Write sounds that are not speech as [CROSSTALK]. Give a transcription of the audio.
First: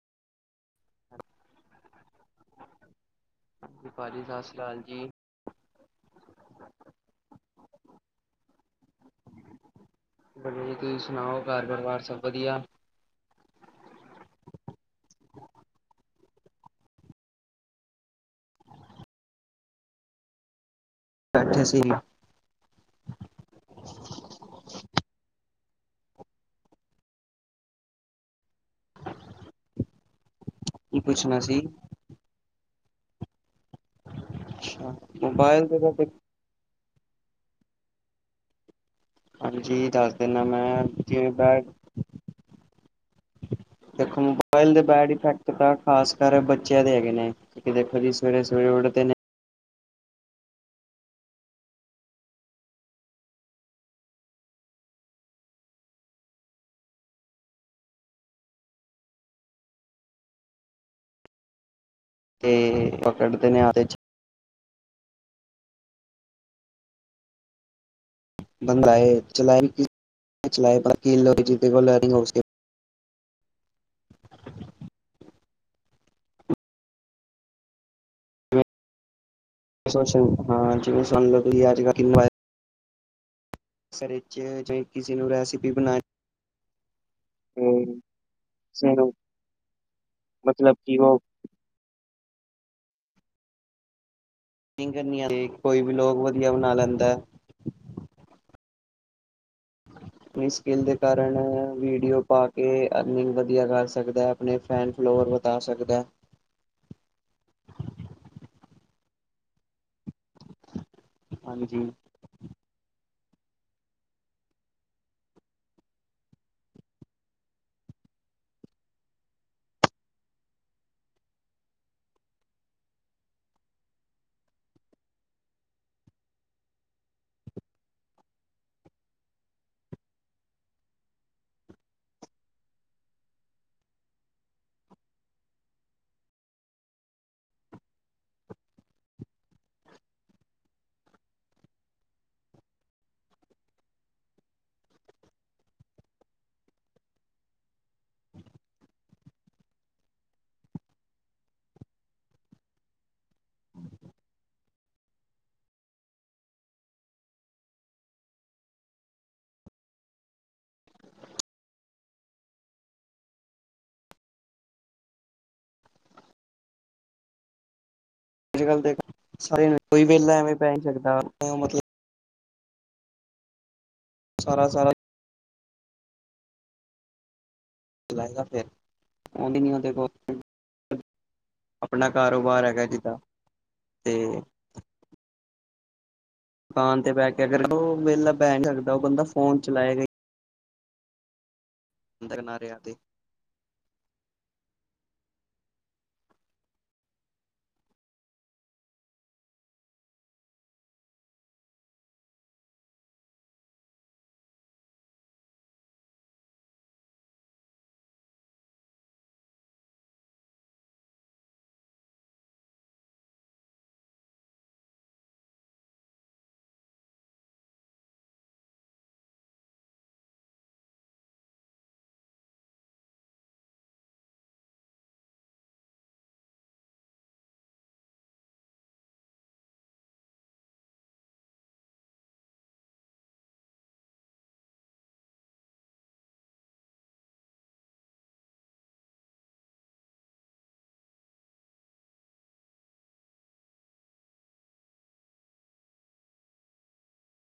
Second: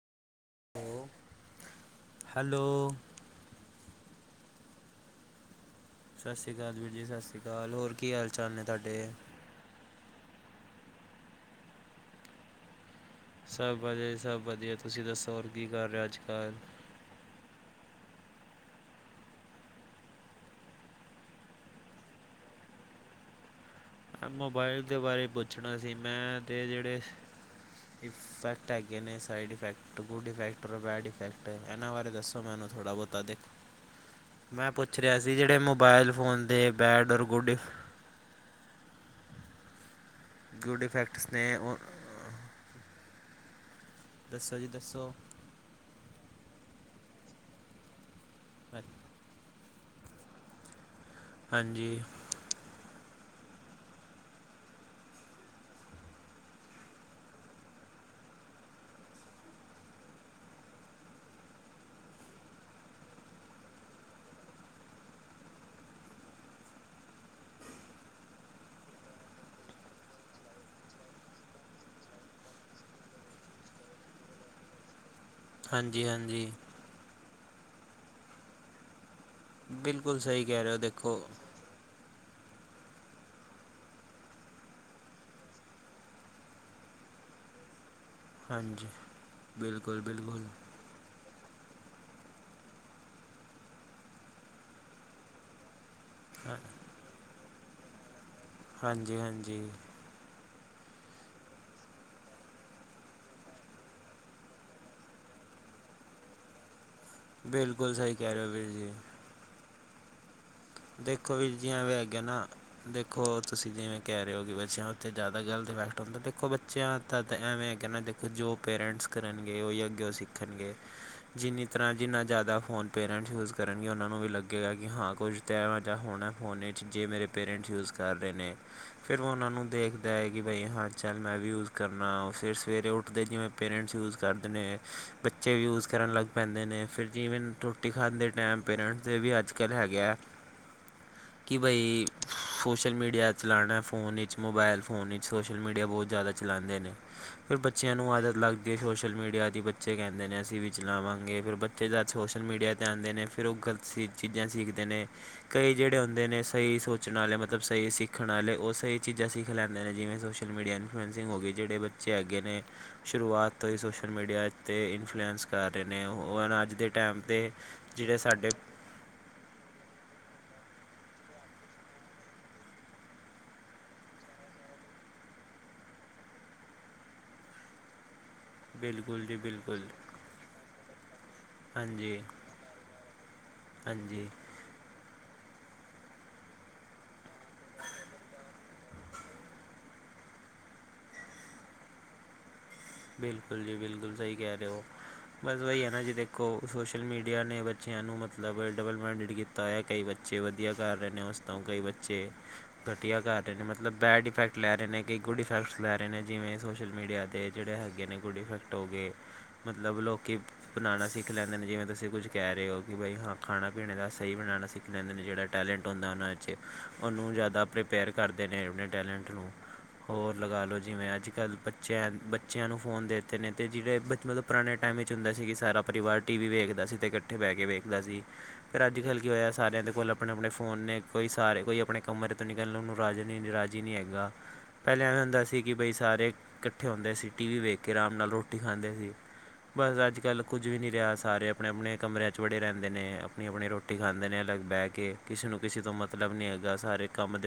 Hello. ਭਾਜੀ, ਸਤਿ ਸ੍ਰੀ ਅਕਾਲ ਜੀ। ਸਤਿ ਸ੍ਰੀ ਅਕਾਲ ਵੀਰ ਜੀ ਸਤਿ ਸ੍ਰੀ ਅਕਾਲ ਹੋਰ ਕੀ ਹਾਲ ਚਾਲ ਨੇ ਤੂਆਡੇ? ਵਧੀਆ ਜੀ, ਤੁਸੀ ਸੁਨਾਓ ਘਰ ਪਰਿਵਾਰ ਸਬ ਵਧੀਆ? ਸਬ ਵਧੀਆ ਸਭ ਵਧੀਆ, ਤੁਸੀ ਦੱਸੋ ਹੋਰ ਕੀ ਕਰ ਰਹੇ ਓ ਅੱਜ ਕੱਲ? ਬੈਠੇ ਸੀ। ਮੋਬਾਇਲ ਦੇ ਬਾਰੇ ਪੁੱਛਣਾ ਸੀ ਮੈਂ ਤੇ ਜੇੜੇ ਫੈਕਟ ਹੈਗੇ ਨੇ, ਸਾਈਡ ਇਫੈਕਟ ਗੁੱਡ ਇਫੈਕਟ ਔਰ ਬੈਡ ਪੁੱਛਣਾ ਇਫੈਕਟੇ, ਸੀ ਏਨਾਂ ਬਾਰੇ ਦੱਸੋ ਮੈਨੂੰ ਥੋੜ੍ਹਾ ਬਹੁਤਾ ਤੇ? ਮੈਂ ਪੁੱਛ ਰਿਆ ਸੀ ਜੇੜੇ ਦੇ ਤਾਂ ਮੋਬਾਇਲ ਫ਼ੋਨ ਦੇ ਬੈਡ ਔਰ ਗੁੱਡ ਇਫ਼ ਹਾਂਜੀ, ਦਸ ਦਿਨਾ ਗੁੱਡ ਮੈਂ ਇਫੈਕਟਸ ਜਿਵੇਂ ਨੇ ਬੈਡ ਉਹ ਦੇਖੋ ਦੱਸੋ ਜੀ ਮੋਬਾਇਲ ਦੇ ਬੈਡ ਦੱਸੋ ਇਫੈਕਟ ਤਾ ਖਾਸ ਕਰ ਬੱਚਿਆਂ ਦੇ ਹੈਗੇ ਨੇ, ਕਿ ਦੇਖੋ ਜੀ ਸਵੇਰੇ, ਸਵੇਰੇ ਉਠਦੇ ਨੇ ਹਾਂਜੀ। ਤੇ ਪਕੜਦੇ ਨੇ ਹੱਥ ਏਚ ਬੰਦਾ ਆਏ ਚਲਾਏ [UNINTELLIGIBLE] ਹਾਂਜੀ, ਹਾਂਜੀ। ਬਿਲਕੁਲ ਸੋਮ਼ਨ, ਸਹੀ ਕਹਿ ਰਹੇ ਹਾਂ ਹੋ ਜਿਵੇਂ ਦੇਖੋ ਸੋਣ ਲੋ ਤੂਸੀ ਆਜ ਕਾਲ ਕਿਨੀ ਵਾਰ ਸਰ ਇਚ ਜੇ ਕਿਸੇ ਨੂੰ ਰੈਸਪੀ ਬਨਾਨੀ ਏ ਹਾਂਜੀ ਬਿਲਕੁਲ, ਬਿਲਕੁਲ। ਮਤਲਬ ਕਿ ਓਹ ਕੇਕ ਕੋਈ ਵੀ ਲੋਗ ਵਦੀਆ ਹਾਂ ਬਣਾ ਲੈਂਦੇ ਹਾਂਜੀ, ਹਾਂਜੀ। ਅਪਣੀ ਸਕਿਲ ਦੇ ਕਾਰਣ ਵੀਡੀਓ ਪਾ ਕੇ ਅਰਨਿੰਗ ਵਧੀਆ ਕਰ ਸਕਦੈ। ਅਪਨੇ ਫੈਨ ਫਲੋਵਰ ਵਧਾ ਸਕਦੈ। ਬਿਲਕੁਲ ਸਹੀ ਕਹਿ ਰਹੇ ਹੋ ਵੀਰ ਜੀ। ਦੇਖੋ ਵੀਰ ਜੀ ਹਾਂਜੀ ਐਂਵੇ ਅੱਜ ਹੈਗੇ ਨਾ ਦੇਖੋ ਤੁਸੀ ਜਿਵੇਂ ਕਹਿ ਰਹੇ ਹੋ ਕਿ ਬੱਚਿਆਂ ਉਤੇ ਜਿਆਦਾ ਗਲਤ ਇਫੈਕਟ ਹੁੰਦੈ, ਦੇਖੋ ਬੱਚਿਆਂ ਦਾ ਤਾਂ ਐਵੇਂ ਹੇਗਾ ਨਾ ਦੇਖੋ ਜੋ ਪੇਰੈਂਟਸ ਕਰਨਗੇ, ਓਈ ਅੱਗੇ ਉਹ ਸਿੱਖਨਗੇ। ਜਿੰਨੀ ਤਰਾਂ, ਜਿੰਨਾ ਜਾਦਾ ਫੋਨ ਪੇਅਰੈਂਟ ਯੂਜ਼ ਕਰਨਗੇ, ਓਨਾਂ ਨੂੰ ਵੀ ਲਗੇਗਾ ਕਿ ਹਾਂ ਕੁਝ ਤੇ ਐਂਵੇ ਜਾ ਹੋਣਾ ਫੋਨ ਇਚ ਜੇ ਮੇਰੇ ਪੇਰੈਂਟਸ ਯੂਜ਼ ਕਰ ਰਹੇ ਨੇ ਫੇਰ ਓਨਾਂ ਨੂੰ ਦੇਖਦੈ ਕਿ ਬਈ ਹਾਂ ਚੱਲ ਮੈਂ ਵੀ ਯੂਜ਼ ਕਰਨਾ, ਫੇਰ ਸਵੇਰੇ ਉਠਦੇ ਜਿਵੇਂ ਪੇਰੈਂਟਸ ਯੂਜ਼ ਕਰਦੇ ਨੇ, ਬੱਚੇ ਵੀ ਯੂਜ਼ ਕਰਨ ਲੱਗ ਪੈਂਦੇ ਨੇ, ਫੇਰ ਜੀਵੇਂ ਟੁ ਰੋਟੀ ਖਾਂਦੇ ਟੈਮ ਪੇਰੈਂਟਸ ਦੇ ਵੀ ਅੱਜ ਕੱਲ ਹੈਗੇ ਐ ਕਿ ਬਈ ਸੋਸ਼ਲ ਮੀਡੀਆ ਚਲਾਣੈ ਫੋ਼ਨ ਇਚ, ਮੋਬਾਇਲ ਫੋ਼ਨ ਇਚ, ਸੋਸ਼ਲ ਮੀਡੀਆ ਬਹੁਤ ਜਿਆਦਾ ਚਲਾਂਦੇ ਨੇ ਫੇਰ ਬੱਚਿਆਂ ਨੂੰ ਆਦਤ ਲੱਗ ਗਈ ਸੋਸ਼ਲ ਮੀਡੀਆ ਦੀ, ਬੱਚੇ ਕਹਿੰਦੇ ਨੇ ਅਸੀ ਵੀ ਚਲਾਵਾਂਗੇ, ਫੇਰ ਬਚ ਫਿਰ ਜਦ ਸੋਸ਼ਲ ਮੀਡੀਆ 'ਤੇ ਆਂਦੇ ਨੇ ਫੇਰ ਉਹ ਗਲਤ ਸੀ ਚੀਜਾਂ ਸਿੱਖਦੇ ਨੇ ਕਈ ਜਿਹੜੇ ਹੁੰਦੇ ਨੇ ਸਈ ਸੋਚਣ ਆਲੇ ਮਤਲਬ ਸਈ ਸਿੱਖਣ ਆਲੇ, ਉਹ ਸਈ ਚੀਜ਼ਾਂ ਸਿੱਖ ਲੈਂਦੇ ਨੇ ਜਿਵੇਂ ਸੋਸ਼ਲ ਮੀਡੀਆ ਨੂੰ ਹਾਂਜੀ ਹੋਗੇ ਜੇੜੇ ਬੱਚੇ ਹੈਗੇ ਨੇ ਸ਼ੁਰੂਆਤ ਤੋਂ ਈ ਸੋਸ਼ਲ ਮੀਡੀਆ ਤੇ ਇਨਫਲੂਐਂਸ ਕਾਰ ਰਹੇ ਨੇ, ਓ ਹੁਣ ਅੱਜ ਦੇ ਟੈਮ ਤੇ ਜੇੜੇ ਸਾਡੇ ਆਜ ਕਾਲ ਦੇਖੋ ਸਾਰੇਆਂ ਨੂੰ, ਕੋਈ ਵੈਲਾ ਐਵੇਂ ਬੈ ਨੀ ਸਕਦਾ ਮਤਲਬ ਸਾਰਾ-ਸਾਰਾ ਚਲਾਏ ਗਾ। ਬਿਲਕੁਲ ਜੀ ਬਿਲਕੁਲ। ਆਪਣਾ ਹਾਂਜੀ ਕਾਰੋਬਾਰ ਹੈਗਾ ਜਿੱਦਾਂ ਤੇ। ਹਾਂਜੀ ਦੁਕਾਨ ਤੇ ਬਹਿ ਕੇ ਅਗਰ ਉਹ ਵੇਲਾ ਤਾਂ ਐ ਲੱਗਦਾ ਉਹ ਬੰਦਾ ਫੋਨ ਚਲਾਏਗਾ ਈ ਨੀ। ਅੰਦਰ ਨਾ ਰਹਿ ਜੇ। ਬਿਲਕੁਲ ਜੀ ਬਿਲਕੁਲ ਸਹੀ ਕਹਿ ਰਹੇ ਓ। ਬਸ ਉਹੀ ਐ ਨਾ ਜੀ ਦੇਖੋ ਸੋਸ਼ਲ ਮੀਡੀਆ ਨੇ ਬੱਚਿਆਂ ਨੂੰ ਮਤਲਬ ਡਬਲ ਮਾਈਡਡ ਕੀਤਾ। ਤਾਂ ਆ ਕਈ ਬੱਚੇ ਵਧੀਆ ਘਰ ਰਹਿ ਕੇ ਵਧੀਆ ਯੂਜ ਰਹੇ [UNINTELLIGIBLE] ਕਈ ਬੱਚੇ। ਘਟੀਆ ਕਰ ਰਹੇ ਨੇ ਮਤਲਬ ਬੈਡ ਇਫੈਕਟ ਲੈ ਰਹੇ ਨੇ ਕਈ ਗੁੱਡ ਇਫੈਕਟਸ ਲੈ ਰਹੇ ਨੇ ਜਿਵੇਂ ਸੋਸ਼ਲ ਮੀਡੀਆ ਦੇ। ਜਿਹੜੇ ਹੈਗੇ ਨੇ ਗੁੱਡ ਇਫੈਕਟ ਹੋ' ਗਏ ਮਤਲਬ ਲੋਕੀ ਬਣਾਣਾ ਸਿੱਖ ਲੈਂਦੇ ਨੇ ਜਿਵੇਂ ਤੁਸੀਂ ਕੁੱਝ ਕਹਿ ਰਹੇ ਹੋ ਕਿ ਬਈ ਹਾਂ ਖਾਣਾ ਪੀਣੇ ਦਾ ਸਹੀ ਬਣਾਣਾ ਸਿੱਖ। ਕਹਿੰਦੇ ਨੇ ਜਿਹੜਾ ਟੈਲੈਂਟ ਹੁੰਦਾ ਉਹਨਾਂ 'ਚ ਉਹਨੂੰ ਜ਼ਿਆਦਾ ਪ੍ਰਪੇਅਰ ਕਰਦੇ ਨੇ ਆਪਣੇ ਟੈਲੈਂਟ ਨੂੰ। ਹੋਰ ਲਗਾ ਲਓ ਜਿਵੇਂ ਅੱਜ ਕੱਲ੍ਹ ਬੱਚਿਆਂ ਬੱਚਿਆਂ ਨੂੰ ਫੋਨ ਦੇ ਤੇ ਨੇ ਜੀ ਤੇ ਜਿਹੜੇ ਬੱਟ ਮਤਲਬ ਪੁਰਾਣੇ ਟਾਈਮ ਵਿੱਚ ਹੁੰਦਾ ਸੀ ਕਿ ਸਾਰਾ ਪਰਿਵਾਰ ਟੀ ਵੀ ਵੇਖਦਾ ਸੀ ਤੇ। ਇਕੱਠੇ ਬਹਿ ਕੇ ਵੇਖਦਾ ਸੀ। ਫਿਰ ਅੱਜ ਕੱਲ੍ਹ ਕੀ ਹੋਇਆ ਸਾਰਿਆਂ ਦੇ ਕੋਲ ਆਪਣੇ ਆਪਣੇ ਫੋਨ ਨੇ ਕੋਈ ਸਾਰੇ ਕੋਈ ਆਪਣੇ ਕਮਰੇ ਤੋਂ ਨਿਕਲਣ ਨੂੰ ਰਾਜੇ ਨਹੀਂ ਰਾਜ। ਜੀ ਨਹੀਂ ਹੈਗਾ ਪਹਿਲੇ ਐਵੇਂ ਹੁੰਦਾ ਸੀ ਕਿ ਬਈ ਸਾਰੇ ਇਕੱਠੇ ਹੁੰਦੇ ਸੀ। ਟੀਵੀ ਵੇਖ ਕੇ ਆਰਾਮ ਨਾਲ ਰੋਟੀ ਖਾਂਦੇ ਸੀ। ਬਸ ਅੱਜ ਕੱਲ੍ਹ ਕੁਝ ਵੀ ਨਹੀਂ ਰਿਹਾ ਸਾਰੇ ਆਪਣੇ ਆਪਣੇ ਕਮਰਿਆਂ 'ਚ ਬੜੇ ਰਹਿੰਦੇ ਨੇ ਆਪਣੀ ਆਪਣੀ ਰੋਟੀ। ਰੋਟੀ ਖਾਂਦੇ ਨੇ ਅਲੱਗ ਬਹਿ ਕੇ ਕਿਸੇ ਨੂੰ ਕਿਸੇ ਤੋਂ ਮਤਲਬ ਨੀ ਹੈਗਾ ਸਾਰੇ ਕੰਮ ਦੇ।